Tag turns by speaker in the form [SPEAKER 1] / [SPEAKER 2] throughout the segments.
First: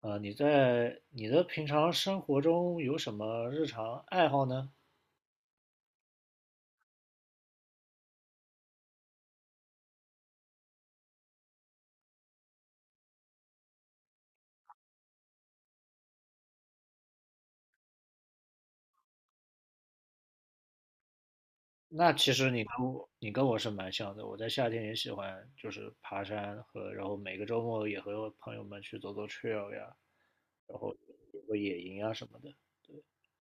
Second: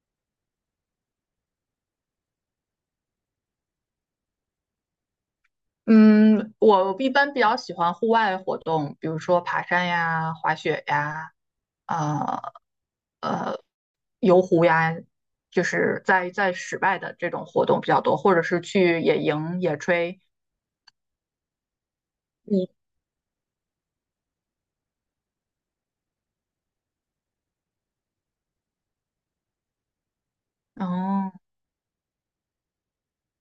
[SPEAKER 1] 啊，你在你的平常生活中有什么日常爱好呢？
[SPEAKER 2] 嗯，我一般比较喜欢户外活动，比如说爬山呀、滑雪呀、呃呃游湖呀，就是在室外的这种活动比较多，或者是去野营、野炊。
[SPEAKER 1] 那其实你
[SPEAKER 2] 嗯。
[SPEAKER 1] 跟我你跟我是蛮像的，我在夏天也喜欢就是爬山和，然后每个周末也和朋友们去走走 trail 呀，然后
[SPEAKER 2] 哦。
[SPEAKER 1] 有个野营啊什么的。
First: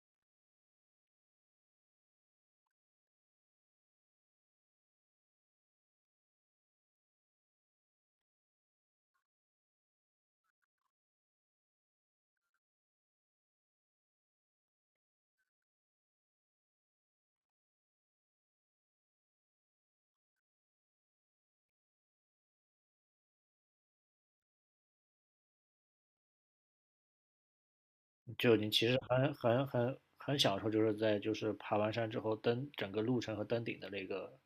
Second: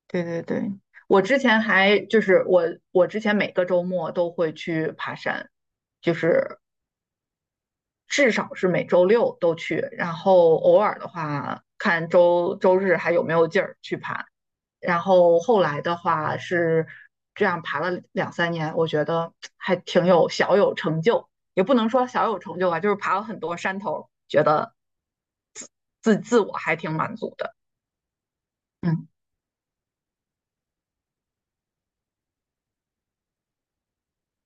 [SPEAKER 2] 对对对，我之前还就是我我之前每个周末都会去爬山，就是至少是每周六都去，然后偶尔的话看周日还有没有劲儿去爬。然后后来的话是这样爬了两三年，我觉得还挺有小有成就，也不能说小有成就吧，就是爬了很多山头，觉得自自我还挺满足的。
[SPEAKER 1] 就你其实
[SPEAKER 2] 嗯。
[SPEAKER 1] 很享受，就是爬完山之后登整个路程和登顶的那个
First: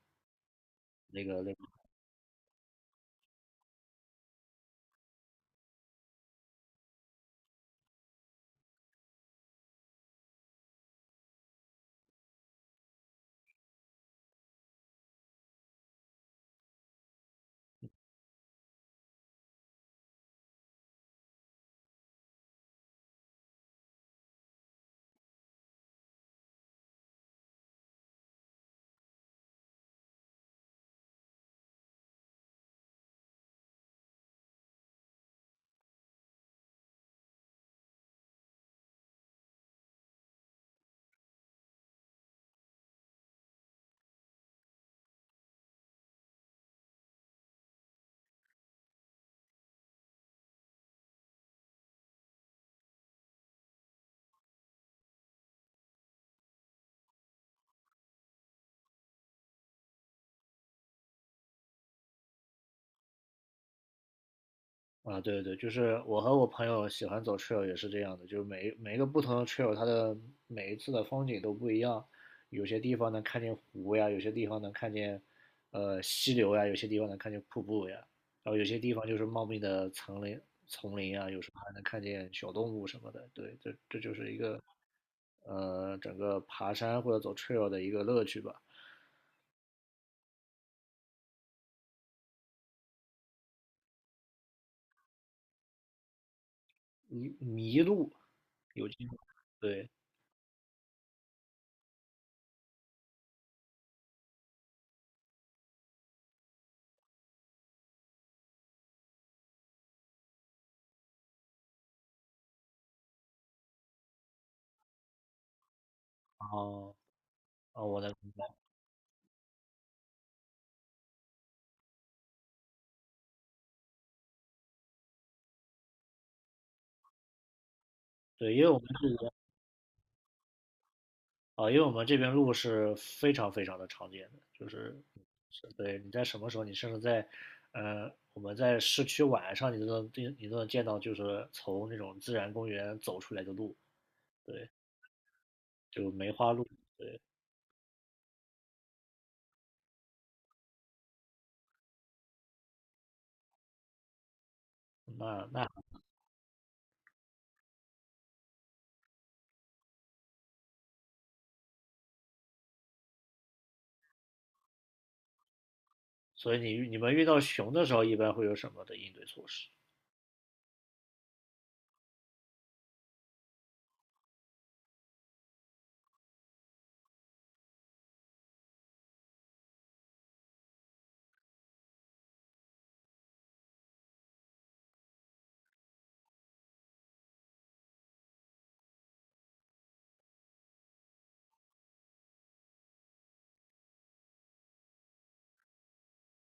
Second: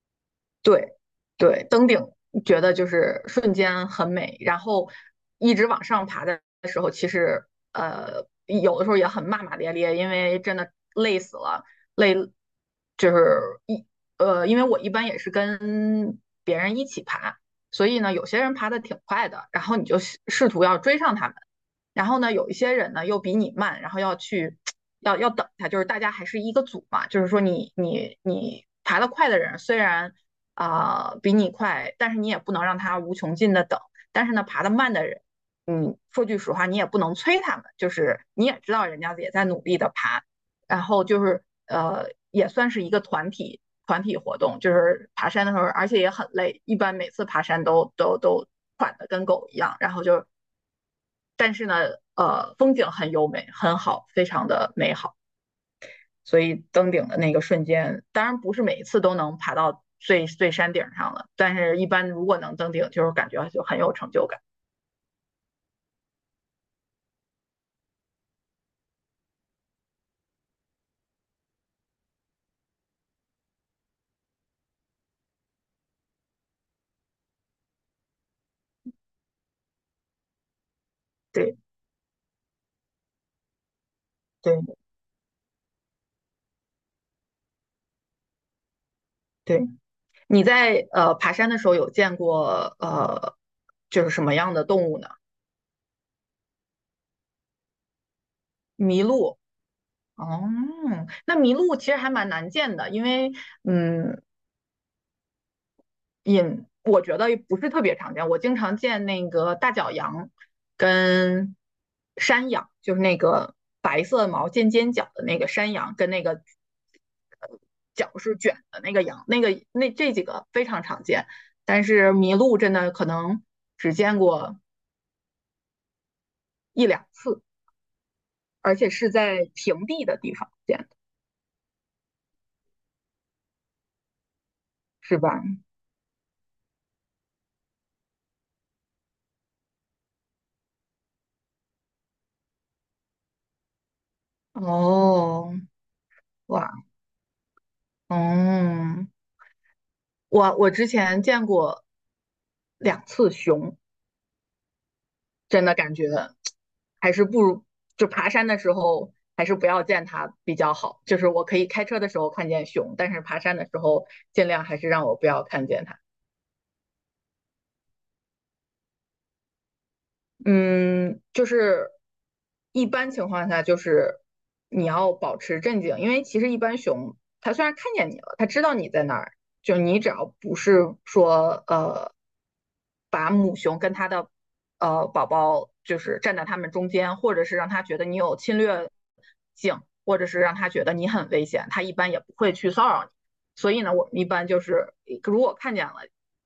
[SPEAKER 2] 对
[SPEAKER 1] 那个那个
[SPEAKER 2] 对，登顶觉得就是瞬间很美，然后一直往上爬的时候，其实有的时候也很骂骂咧咧，因为真的累死了。累就是一呃，因为我一般也是跟别人一起爬，所以呢有些人爬的挺快的，然后你就试图要追上他们，然后呢有一些人呢又比你慢，然后要去要要等他，就是大家还是一个组嘛，就是说你爬得快的人虽然，比你快，但是你也不能让他无穷尽的等。但是呢，爬得慢的人，说句实话，你也不能催他们，就是你也知道人家也在努力的爬，然后就是，呃，也算是一个团体活动，就是爬山的时候，而且也很累，一般每次爬山都喘的跟狗一样。然后就，但是呢，风景很优美，很好，非常的美好。所以登顶的那个瞬间，当然不是每一次都能爬到最最山顶上了，但是一般如果能登顶，就是感觉就很有成就感。
[SPEAKER 1] 啊，对对对，就是我和我朋友喜欢走 trail 也是这样的，就是每每一个不同的 trail，它的每一次的风景都不一样，有些地方能看见湖呀，有些地方能看见溪流呀，有些地方能看见瀑布呀，然后有些地方就是茂密的丛林啊，有时
[SPEAKER 2] 对
[SPEAKER 1] 候还能看见小动物什么的。对，这这就是一
[SPEAKER 2] 对
[SPEAKER 1] 个整个爬山或者走 trail 的一个乐趣吧。
[SPEAKER 2] 对。你在爬山的时候有见过就是什么样的动物呢？
[SPEAKER 1] 迷迷路有
[SPEAKER 2] 麋
[SPEAKER 1] 经
[SPEAKER 2] 鹿。
[SPEAKER 1] 对，
[SPEAKER 2] 哦，那麋鹿其实还蛮难见的，因为嗯，我觉得不是特别常见。我经常见那个大角羊跟山羊，就是那个白色毛尖尖角的那个山羊，跟那个
[SPEAKER 1] 哦
[SPEAKER 2] 呃
[SPEAKER 1] 哦，我
[SPEAKER 2] 角
[SPEAKER 1] 能明
[SPEAKER 2] 是
[SPEAKER 1] 白，
[SPEAKER 2] 卷的那个羊，那个那这几个非常常见，但是麋鹿真的可能只见过一两次，
[SPEAKER 1] 对，因为
[SPEAKER 2] 而
[SPEAKER 1] 我们。
[SPEAKER 2] 且是在平地的地方见的。
[SPEAKER 1] 啊，因为我们这边鹿是非常非常的常见的，就是
[SPEAKER 2] 是吧？
[SPEAKER 1] 是对你在什么时候，你甚至在我们在市区晚上，你都能你都能见到，就是从那种自然公园走出来的鹿，对，
[SPEAKER 2] 哦。
[SPEAKER 1] 就梅花鹿。
[SPEAKER 2] 哇。嗯。我之前见过两次熊，
[SPEAKER 1] 那
[SPEAKER 2] 真
[SPEAKER 1] 那
[SPEAKER 2] 的感觉还是不如就爬山的时候还是不要见它比较好。就是我可以开车的时候看见熊，但是爬山的时候尽量还是让我不要看见它。
[SPEAKER 1] 所以你们遇到熊的时候，一般会有什么的应对措施？
[SPEAKER 2] 嗯，就是一般情况下，就是你要保持镇静，因为其实一般熊它虽然看见你了，它知道你在哪儿，就你只要不是说把母熊跟它的宝宝就是站在它们中间，或者是让它觉得你有侵略性，或者是让它觉得你很危险，它一般也不会去骚扰你。所以呢，我们一般就是如果看见了，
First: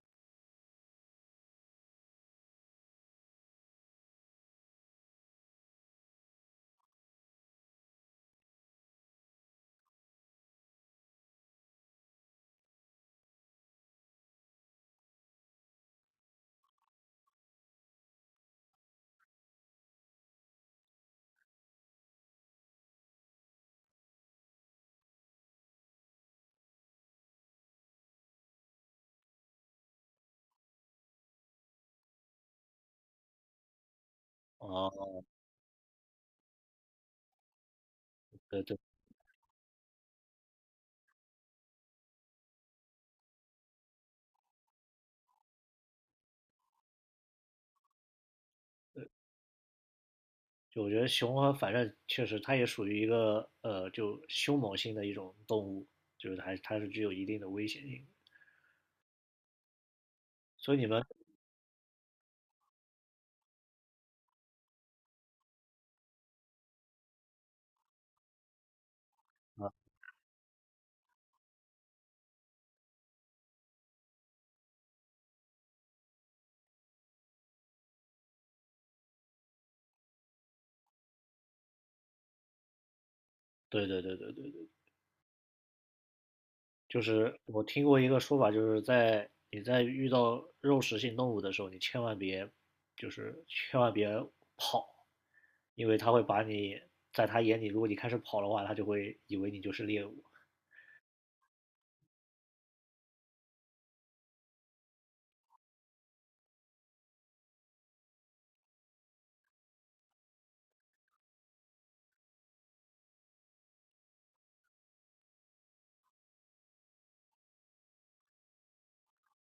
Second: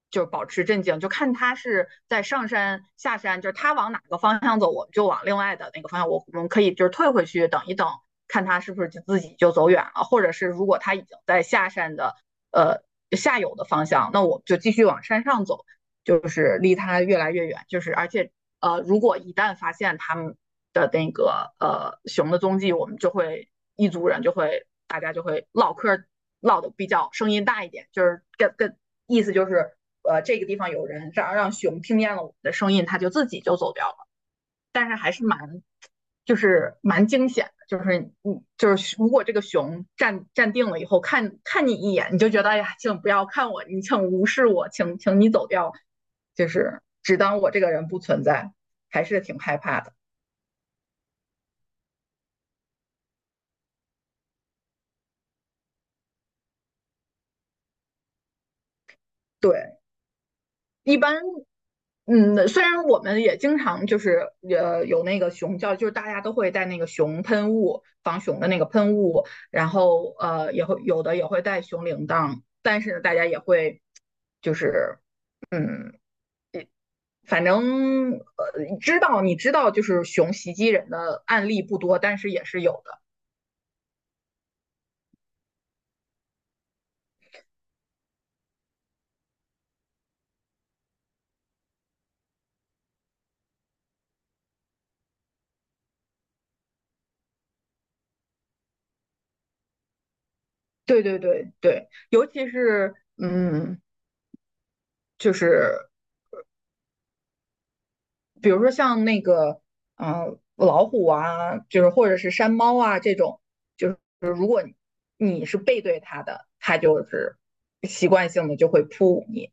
[SPEAKER 2] 就保持镇静，就看他是在上山下山，就是他往哪个方向走，我们就往另外的那个方向，我们可以就是退回去等一等，看他是不是就自己就走远了，或者是如果他已经在下山的呃下游的方向，那我们就继续往山上走，就是离他越来越远。就是而且，呃，如果一旦发现他们的那个熊的踪迹，我们就会一族人就会唠嗑，唠的比较声音大一点，就是意思就是这个地方有人，让熊听见了我们的声音，它就自己就走掉了。但是
[SPEAKER 1] 哦，
[SPEAKER 2] 还是蛮惊险的，就是你
[SPEAKER 1] 对对，
[SPEAKER 2] 就是如果这个熊站定了以后看看你一眼，你就觉得哎呀，请不要看我，你请无视我，请你走掉，就是只当我这个人不存在，还是挺害怕的。
[SPEAKER 1] 就我觉得熊和反正确实它也属于一个就凶猛性的一种动物，就是它是具有一定的危险性的。
[SPEAKER 2] 对。
[SPEAKER 1] 所以你
[SPEAKER 2] 一
[SPEAKER 1] 们
[SPEAKER 2] 般，虽然我们也经常就是有那个熊叫，就是大家都会带那个熊喷雾、防熊的那个喷雾，然后也会有的也会带熊铃铛，但是呢，大家也会就是嗯，反正知道你知道就是熊袭击人的案例不多，但是也是有的。
[SPEAKER 1] 对对对对对对。就是我听过一个说法，就是在你在遇到肉食性动物的时候，你千万别，就是千万别跑，因为它会把你，在它眼里，如果你开始跑的话，它就会以为你就是猎物。
[SPEAKER 2] 对对对对。尤其是，就是比如说像那个，老虎啊，就是或者是山猫啊这种，就是如果你是背对它的，它就是习惯性的就会扑你。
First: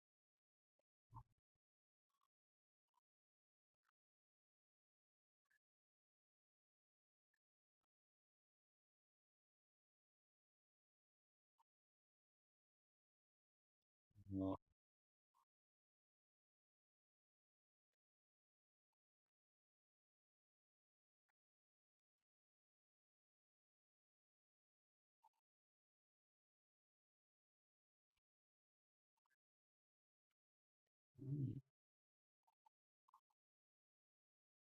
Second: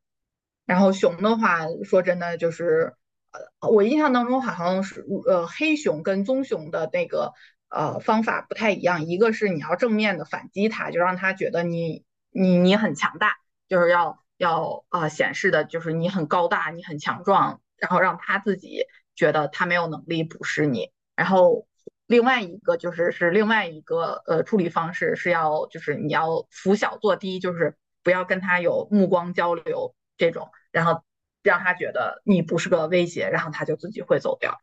[SPEAKER 2] 然后熊的话，说真的就是，我印象当中好像是，黑熊跟棕熊的那个方法不太一样，一个是你要正面的反击它，就让它觉得你很强大，就是要显示的就是你很高大，你很强壮，然后让它自己觉得它没有能力捕食你。然后另外一个就是另外一个处理方式是要就是你要拂小作低，就是不要跟他有目光交流这种，然后让他觉得你不是个威胁，然后他就自己会走掉。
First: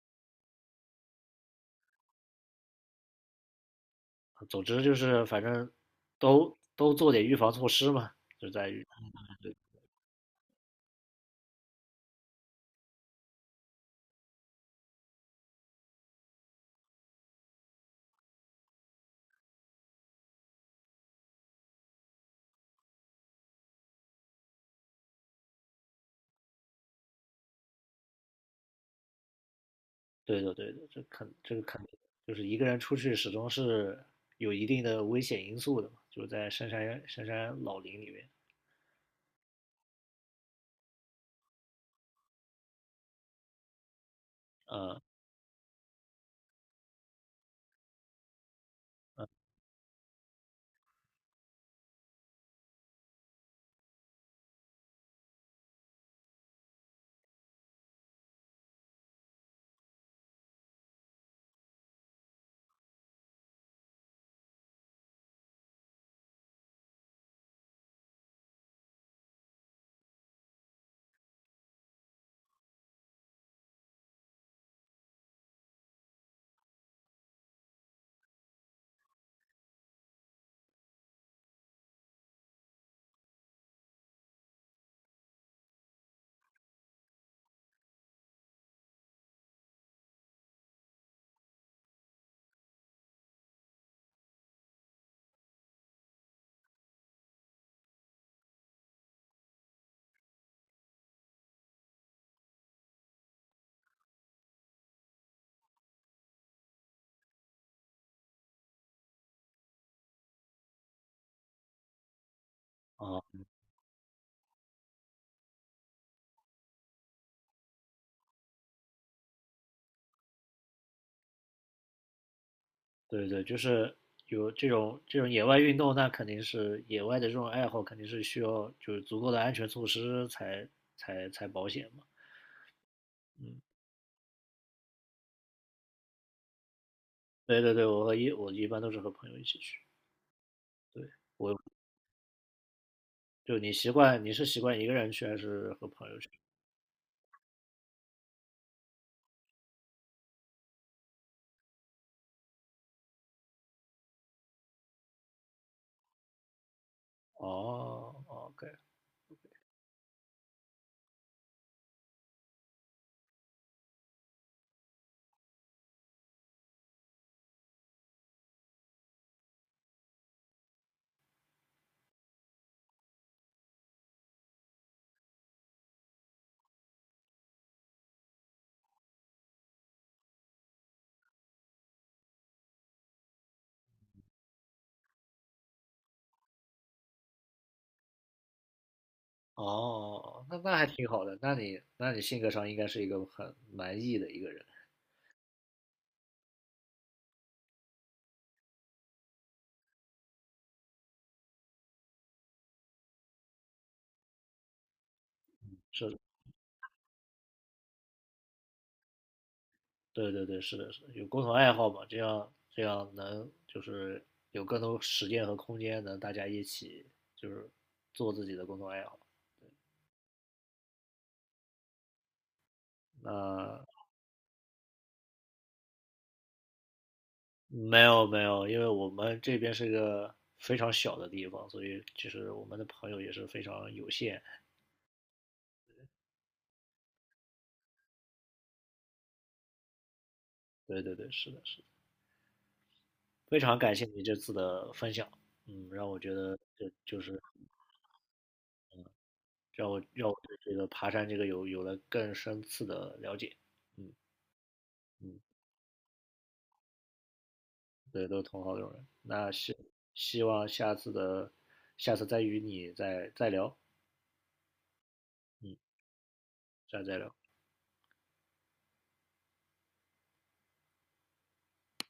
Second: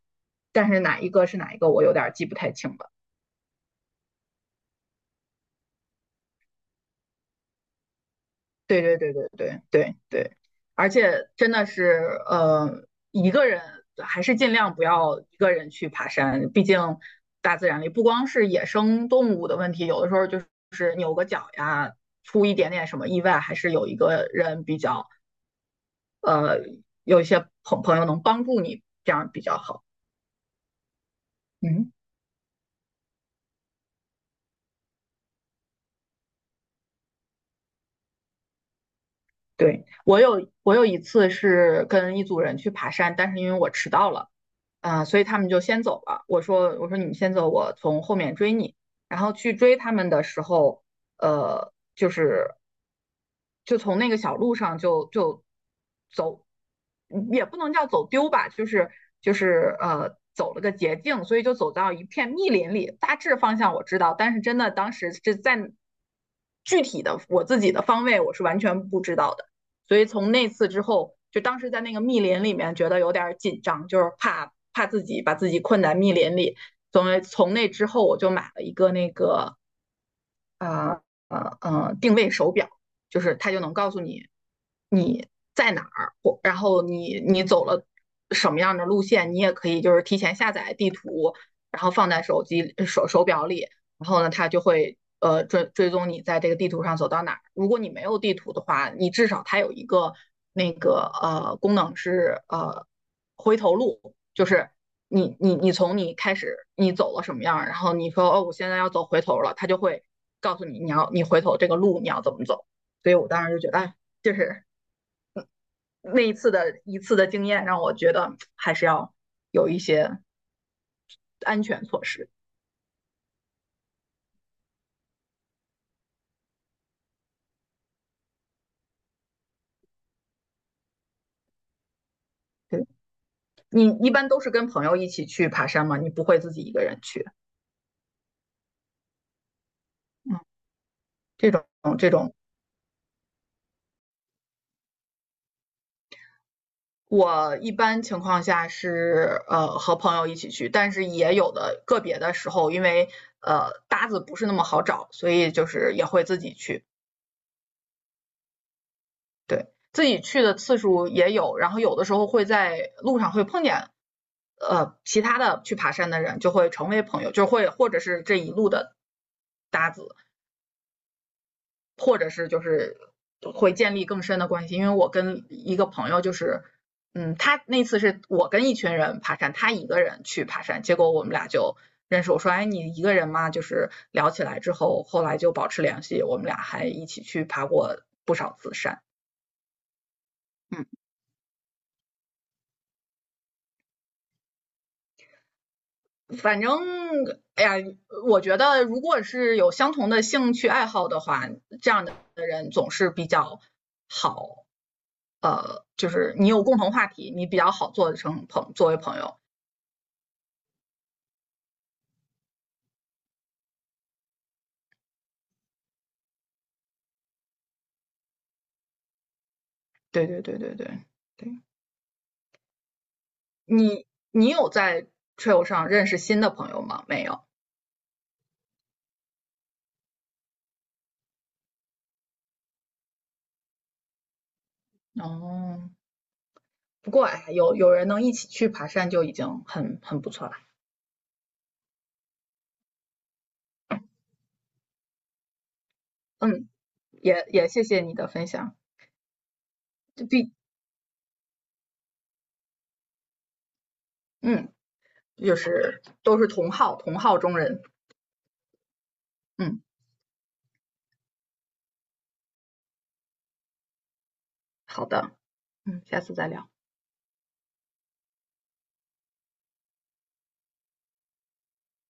[SPEAKER 2] 但是哪一个是哪一个，我有点记不太清了。
[SPEAKER 1] 总之就是反正都做点预防措施嘛，就在
[SPEAKER 2] 对
[SPEAKER 1] 于，
[SPEAKER 2] 对对对对对对。而且真的是，一个人还是尽量不要一个人去爬山，毕竟大自然里不光是野生动物的问题，有的时候就是扭个脚呀，出一点点什么意外，还是有一个人比较，呃，有一些朋友能帮助你，这样比较好。
[SPEAKER 1] 对的对的，这肯这个肯定
[SPEAKER 2] 嗯。
[SPEAKER 1] 就是一个人出去始终是有一定的危险因素的嘛，就是在深山老林里面。
[SPEAKER 2] 对，我有一次是跟一组人去爬山，但是因为我迟到了。
[SPEAKER 1] 嗯。
[SPEAKER 2] 所以他们就先走了。我说你们先走，我从后面追你。然后去追他们的时候，就是就从那个小路上就走，嗯，也不能叫走丢吧，就是走了个捷径，所以就走到一片密林里。大致方向我知道，但是真的当时是在具体的我自己的方位我是完全不知道的。所以从那次之后，就当时在那个密林里面觉得有点紧张，就是怕自己把自己困在密林里。所以从那之后，我就买了一个那个呃定位手表，就是它就能告诉你你在哪儿，或然后你走了什么样的路线，你也可以就是提前下载地图，然后放在手机手手表里，然后呢，它就会追踪你在这个地图上走到哪儿。如果你没有地图的话，你至少它有一个那个功能是回头路，就是你从你开始你走了什么样，然后你说哦，我现在要走回头了，他就会告诉你你回头这个路你要怎么走。所以
[SPEAKER 1] 啊。
[SPEAKER 2] 我当时就觉得，哎，就是那一次的经验让我觉得还是要有一些安全措施。
[SPEAKER 1] 对对，就是有这种野外运动，那肯定是野外的这种爱好，肯定是需要就是足够的安全措施才才保险嘛。
[SPEAKER 2] 对。
[SPEAKER 1] 嗯，
[SPEAKER 2] 你一般都是跟朋友一起去爬山吗？你不会自己一个人去。
[SPEAKER 1] 对对对，我一般都是和朋友一起去。
[SPEAKER 2] 嗯。
[SPEAKER 1] 对，
[SPEAKER 2] 这种这种
[SPEAKER 1] 就你是习惯一个人去还是和朋友去？
[SPEAKER 2] 我一般情况下是和朋友一起去，但是也有的个别的时候，因为搭子不是那么好找，所以就是也会自己去。
[SPEAKER 1] 哦，OK，
[SPEAKER 2] 对。自己去的次数也有，然后有的时候会在路上会碰见其他的去爬山的人，就会成为朋友，或者是这一路的搭子，或者是就是会建立更深的关系。因为我跟一个朋友就是，他那次是我跟一群人爬山，他一个人去爬山，结果我们俩就认识。我说，哎，你一个人吗？就是聊起来之后，后来就保持联系，我们俩还一起去爬过不少次山。
[SPEAKER 1] 哦，那那还
[SPEAKER 2] 嗯。
[SPEAKER 1] 挺好的，那你性格上应该是一个很蛮毅的一个人，
[SPEAKER 2] 反正，哎呀，我觉得如果是有相同的兴趣爱好的话，这样的人总是比较好。就
[SPEAKER 1] 是
[SPEAKER 2] 是你有共同话题，你比较好做成朋作为朋友。
[SPEAKER 1] 对对对，是的，是的，有共同爱好嘛，这样这样能就是有更多时间和空间，能大家一起就是做自己的共同爱好。
[SPEAKER 2] 对对对对对对。
[SPEAKER 1] 那
[SPEAKER 2] 你有在 trail 上认识新的朋友吗？没有。
[SPEAKER 1] 没有没有，因为我们这边是个非常小的地方，所以其实我们的朋友也是非常有限。
[SPEAKER 2] 哦，不过哎，有人能一起去爬山就已经很不错了。
[SPEAKER 1] 对对对，是的，是的，非常感谢你这次的分享，嗯，让我觉得
[SPEAKER 2] 嗯。
[SPEAKER 1] 这就是
[SPEAKER 2] 也谢谢你的分享。
[SPEAKER 1] 让我
[SPEAKER 2] 就
[SPEAKER 1] 让我
[SPEAKER 2] 毕
[SPEAKER 1] 对这个爬山这个有了更深次的了解，嗯
[SPEAKER 2] 嗯，
[SPEAKER 1] 嗯。
[SPEAKER 2] 就是都是同好中人。
[SPEAKER 1] 对，都是同好友人。那希
[SPEAKER 2] 嗯。
[SPEAKER 1] 希望下次的下次再与你再再聊，
[SPEAKER 2] 好的。
[SPEAKER 1] 嗯，
[SPEAKER 2] 嗯。下次再聊。
[SPEAKER 1] 下次再聊。